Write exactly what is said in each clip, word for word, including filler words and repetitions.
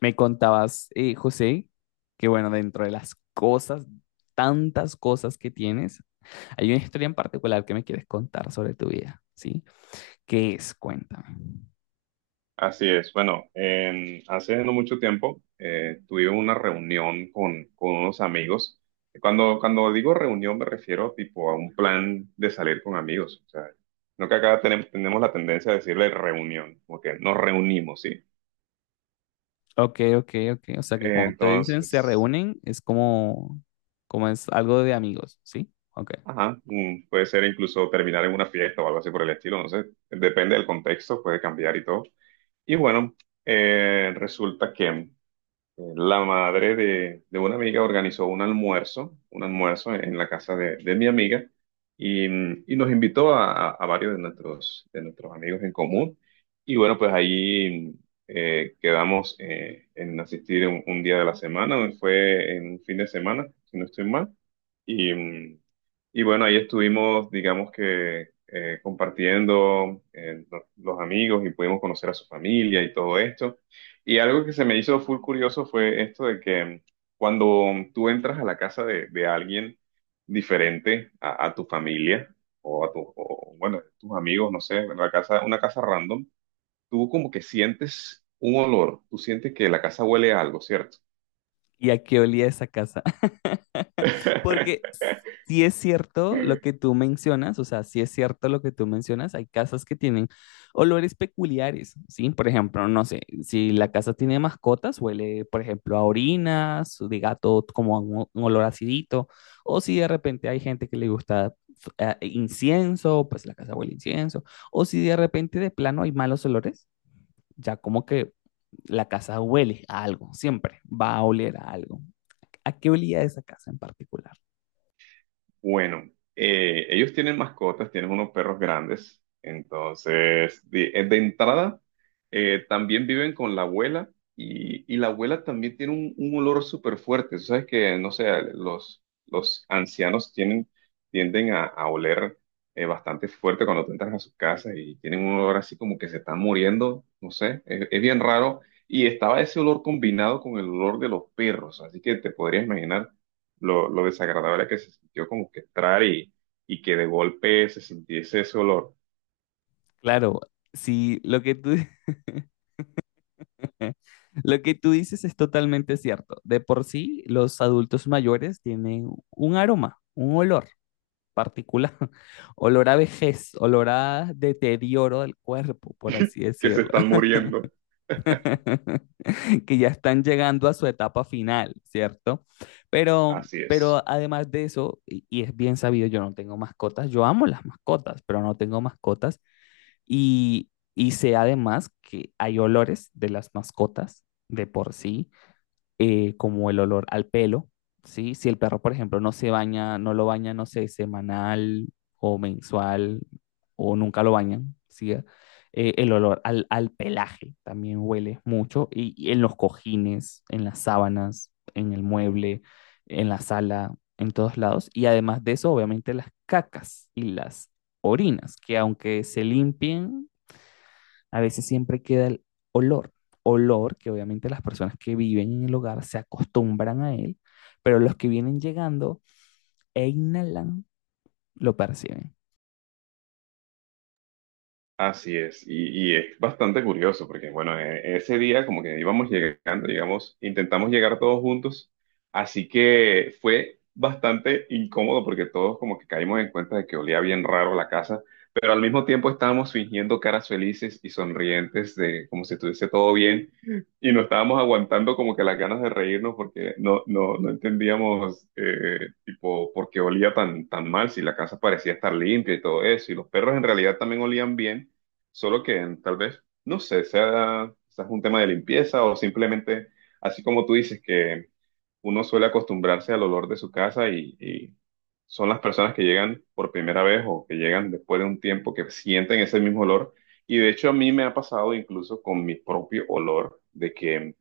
Me contabas, eh, José, que bueno, dentro de las cosas, tantas cosas que tienes, hay una historia en particular que me quieres contar sobre tu vida, ¿sí? ¿Qué es? Cuéntame. Así es. Bueno, en- hace no mucho tiempo eh, tuve una reunión con, con unos amigos. Cuando, cuando digo reunión me refiero tipo a un plan de salir con amigos. O sea, no que acá tenemos, tenemos la tendencia a decirle reunión, como que nos reunimos, ¿sí? Ok, ok, ok. O sea que Eh, cuando te dicen se Entonces, reúnen, es como, como es algo de amigos, ¿sí? Ok. ajá, mm, puede ser incluso terminar en una fiesta o algo así por el estilo, no sé. Depende del contexto, puede cambiar y todo. Y bueno, eh, resulta que la madre de, de una amiga organizó un almuerzo, un almuerzo en la casa de, de mi amiga y, y nos invitó a, a varios de nuestros, de nuestros amigos en común. Y bueno, pues ahí eh, quedamos eh, en asistir un, un día de la semana, fue en un fin de semana, si no estoy mal. Y, mm, y bueno, ahí estuvimos, digamos que eh, compartiendo eh, los los amigos y pudimos conocer a su familia y todo esto. Y algo que se me hizo full curioso fue esto de que cuando tú entras a la casa de, de alguien diferente a, a tu familia o a tu, o, bueno, tus amigos, no sé, una casa, una casa random, tú como que sientes un olor, tú sientes que la casa huele a algo, ¿cierto? ¿Y a qué olía esa casa? Porque sí es cierto lo que tú mencionas, o sea, sí es cierto lo que tú mencionas, hay casas que tienen olores peculiares, ¿sí? Por ejemplo, no sé, si la casa tiene mascotas, huele, por ejemplo, a orinas, de gato como a un, un olor acidito, o si de repente hay gente que le gusta eh, incienso, pues la casa huele a incienso, o si de repente de plano hay malos olores, ya como que la casa huele a algo, siempre va a oler a algo. ¿A qué olía esa casa en particular? Bueno, eh, ellos tienen mascotas, tienen unos perros grandes, entonces de, eh, de entrada eh, también viven con la abuela y, y la abuela también tiene un, un olor súper fuerte. Tú sabes que, no sé, los, los ancianos tienen, tienden a, a oler eh, bastante fuerte cuando tú entras a sus casas y tienen un olor así como que se están muriendo, no sé, es, es bien raro. Y estaba ese olor combinado con el olor de los perros, así que te podrías imaginar lo, lo desagradable que se sintió como que entrar y, y que de golpe se sintiese ese olor. Claro, sí, lo que tú, lo que tú dices es totalmente cierto. De por sí, los adultos mayores tienen un aroma, un olor particular, olor a vejez, olor a deterioro del cuerpo, por así Que se decirlo, están muriendo. que ya están llegando a su etapa final, ¿cierto? Pero, Así es. pero además de eso, y, y es bien sabido, yo no tengo mascotas, yo amo las mascotas, pero no tengo mascotas. Y, y sé además que hay olores de las mascotas de por sí, eh, como el olor al pelo, ¿sí? Si el perro, por ejemplo, no se baña, no lo baña, no sé, semanal o mensual o nunca lo bañan, ¿sí? Eh, el olor al, al pelaje también huele mucho y, y en los cojines, en las sábanas, en el mueble, en la sala, en todos lados. Y además de eso, obviamente las cacas y las orinas, que aunque se limpien, a veces siempre queda el olor, olor que obviamente las personas que viven en el hogar se acostumbran a él, pero los que vienen llegando e inhalan lo perciben. Así es, y, y es bastante curioso porque, bueno, e- ese día como que íbamos llegando, digamos intentamos llegar todos juntos, así que fue bastante incómodo porque todos como que caímos en cuenta de que olía bien raro la casa, pero al mismo tiempo estábamos fingiendo caras felices y sonrientes de como si estuviese todo bien y no estábamos aguantando como que las ganas de reírnos porque no, no, no entendíamos eh, tipo por qué olía tan, tan mal si la casa parecía estar limpia y todo eso y los perros en realidad también olían bien. Solo que tal vez, no sé, sea quizás un tema de limpieza o simplemente, así como tú dices, que uno suele acostumbrarse al olor de su casa y, y son las personas que llegan por primera vez o que llegan después de un tiempo que sienten ese mismo olor. Y de hecho a mí me ha pasado incluso con mi propio olor, de que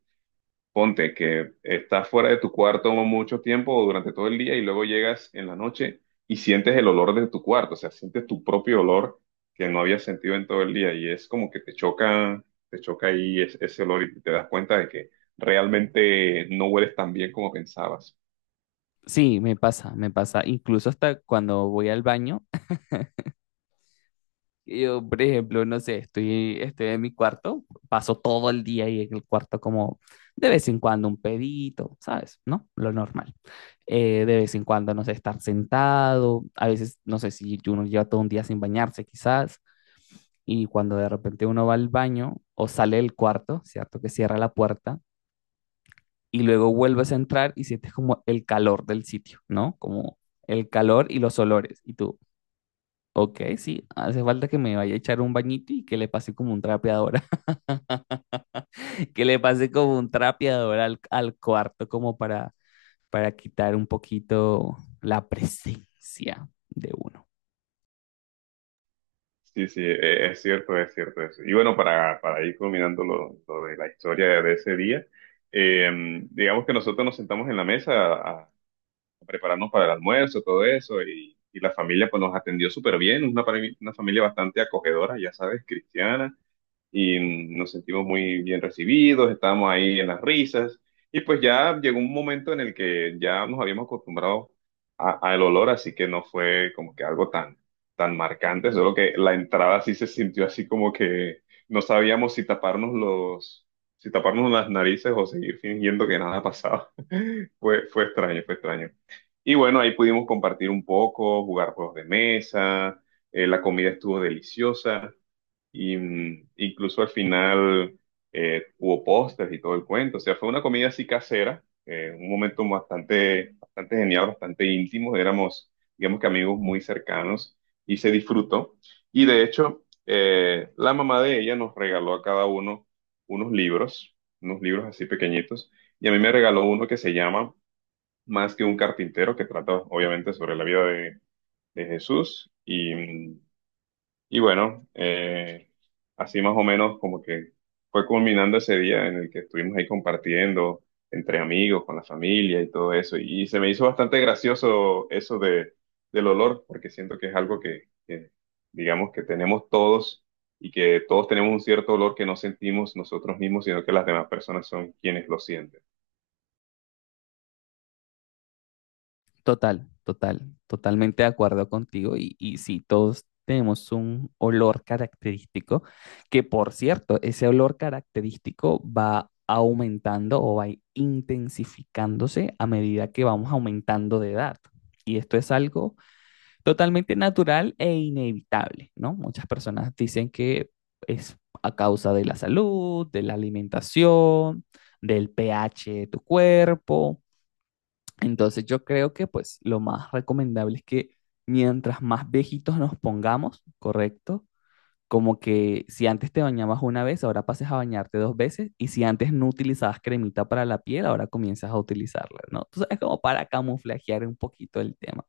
ponte que estás fuera de tu cuarto mucho tiempo o durante todo el día y luego llegas en la noche y sientes el olor de tu cuarto, o sea, sientes tu propio olor que no habías sentido en todo el día y es como que te choca, te choca ahí es- ese olor y te das cuenta de que realmente no hueles tan bien como pensabas. Sí, me pasa, me pasa, incluso hasta cuando voy al baño. Yo, por ejemplo, no sé, estoy, estoy en mi cuarto, paso todo el día ahí en el cuarto como de vez en cuando un pedito, ¿sabes? ¿No? Lo normal. Eh, de vez en cuando, no sé, estar sentado, a veces, no sé si uno lleva todo un día sin bañarse quizás, y cuando de repente uno va al baño o sale del cuarto, ¿cierto? Que cierra la puerta y luego vuelves a entrar y sientes como el calor del sitio, ¿no? Como el calor y los olores. Y tú, ok, sí, hace falta que me vaya a echar un bañito y que le pase como un trapeador, que le pase como un trapeador al, al cuarto como para, para quitar un poquito la presencia de uno. Sí, sí, e- e, es cierto, es cierto eso. Y bueno, para, para ir culminando lo, lo de la historia de ese día, eh, digamos que nosotros nos sentamos en la mesa a prepararnos para el almuerzo, todo eso, y, y la familia pues nos atendió súper bien, una, pare- una familia bastante acogedora, ya sabes, cristiana y nos sentimos muy bien recibidos, estábamos ahí en las risas y pues ya llegó un momento en el que ya nos habíamos acostumbrado a- al olor, así que no fue como que algo tan, tan marcante, solo que la entrada sí se sintió así como que no sabíamos si taparnos los, si taparnos las narices o seguir fingiendo que nada pasaba. Fue, fue extraño, fue extraño. Y bueno, ahí pudimos compartir un poco, jugar juegos de mesa, eh, la comida estuvo deliciosa. Y mm, incluso al final eh, hubo postres y todo el cuento. O sea, fue una comida así casera, eh, un momento bastante, bastante genial, bastante íntimo. Éramos, digamos que amigos muy cercanos y se disfrutó. Y de hecho, eh, la mamá de ella nos regaló a cada uno unos libros, unos libros así pequeñitos. Y a mí me regaló uno que se llama Más que un carpintero, que trata obviamente sobre la vida de, de Jesús. Y, mm, y bueno, eh, así más o menos como que fue culminando ese día en el que estuvimos ahí compartiendo entre amigos, con la familia y todo eso. Y se me hizo bastante gracioso eso de, del olor, porque siento que es algo que, que, digamos, que tenemos todos y que todos tenemos un cierto olor que no sentimos nosotros mismos, sino que las demás personas son quienes lo sienten. Total, total, totalmente de acuerdo contigo. Y, y sí, todos tenemos un olor característico, que por cierto, ese olor característico va aumentando o va intensificándose a medida que vamos aumentando de edad. Y esto es algo totalmente natural e inevitable, ¿no? Muchas personas dicen que es a causa de la salud, de la alimentación, del pH de tu cuerpo, entonces yo creo que pues lo más recomendable es que mientras más viejitos nos pongamos, ¿correcto? Como que si antes te bañabas una vez, ahora pases a bañarte dos veces y si antes no utilizabas cremita para la piel, ahora comienzas a utilizarla, ¿no? Tú sabes, como para camuflajear un poquito el tema.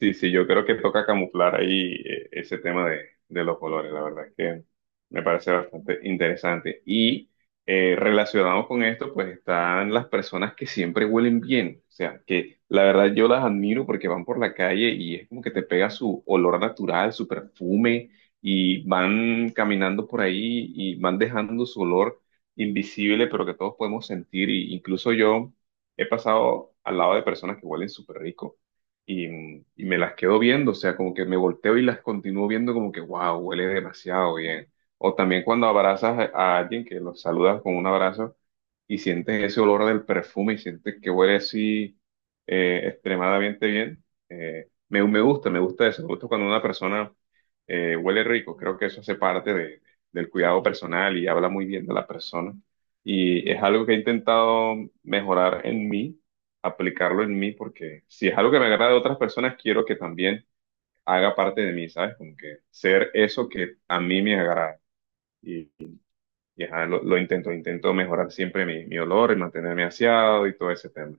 Sí, sí, yo creo que toca camuflar ahí eh, ese tema de, de los colores, la verdad es que me parece bastante interesante. Y eh, relacionado con esto, pues están las personas que siempre huelen bien, o sea, que la verdad yo las admiro porque van por la calle y es como que te pega su olor natural, su perfume, y van caminando por ahí y van dejando su olor invisible, pero que todos podemos sentir, y incluso yo he pasado al lado de personas que huelen súper rico y, y me las quedo viendo, o sea, como que me volteo y las continúo viendo como que, wow, huele demasiado bien. O también cuando abrazas a a alguien que los saludas con un abrazo y sientes ese olor del perfume y sientes que huele así eh, extremadamente bien. Eh, me, me gusta, me gusta eso, me gusta cuando una persona eh, huele rico, creo que eso hace parte de- del cuidado personal y habla muy bien de la persona. Y es algo que he intentado mejorar en mí, aplicarlo en mí, porque si es algo que me agrada de otras personas, quiero que también haga parte de mí, ¿sabes? Como que ser eso que a mí me agrada. Y ajá, lo, lo intento, intento mejorar siempre mi, mi olor y mantenerme aseado y todo ese tema.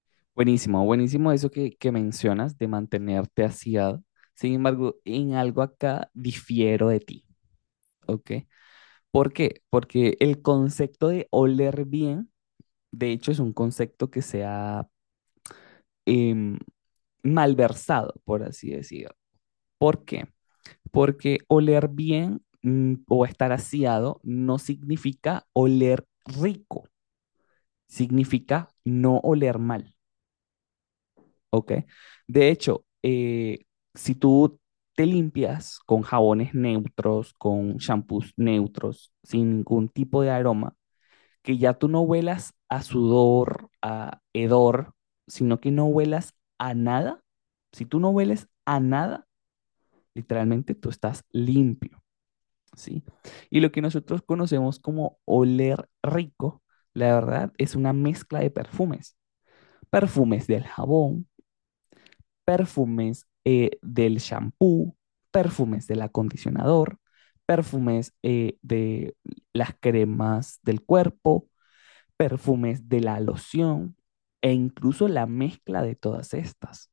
Buenísimo, buenísimo eso que, que mencionas de mantenerte aseado. Sin embargo, en algo acá difiero de ti, ¿ok? ¿Por qué? Porque el concepto de oler bien. De hecho, es un concepto que se ha em, malversado, por así decirlo. ¿Por qué? Porque oler bien, mm, o estar aseado, no significa oler rico, significa no oler mal, ¿ok? De hecho, eh, si tú te limpias con jabones neutros, con shampoos neutros, sin ningún tipo de aroma, que ya tú no huelas a sudor, a hedor, sino que no huelas a nada. Si tú no hueles a nada, literalmente tú estás limpio, ¿sí? Y lo que nosotros conocemos como oler rico, la verdad, es una mezcla de perfumes. Perfumes del jabón, perfumes eh, del shampoo, perfumes del acondicionador, perfumes eh, de las cremas del cuerpo, perfumes de la loción e incluso la mezcla de todas estas.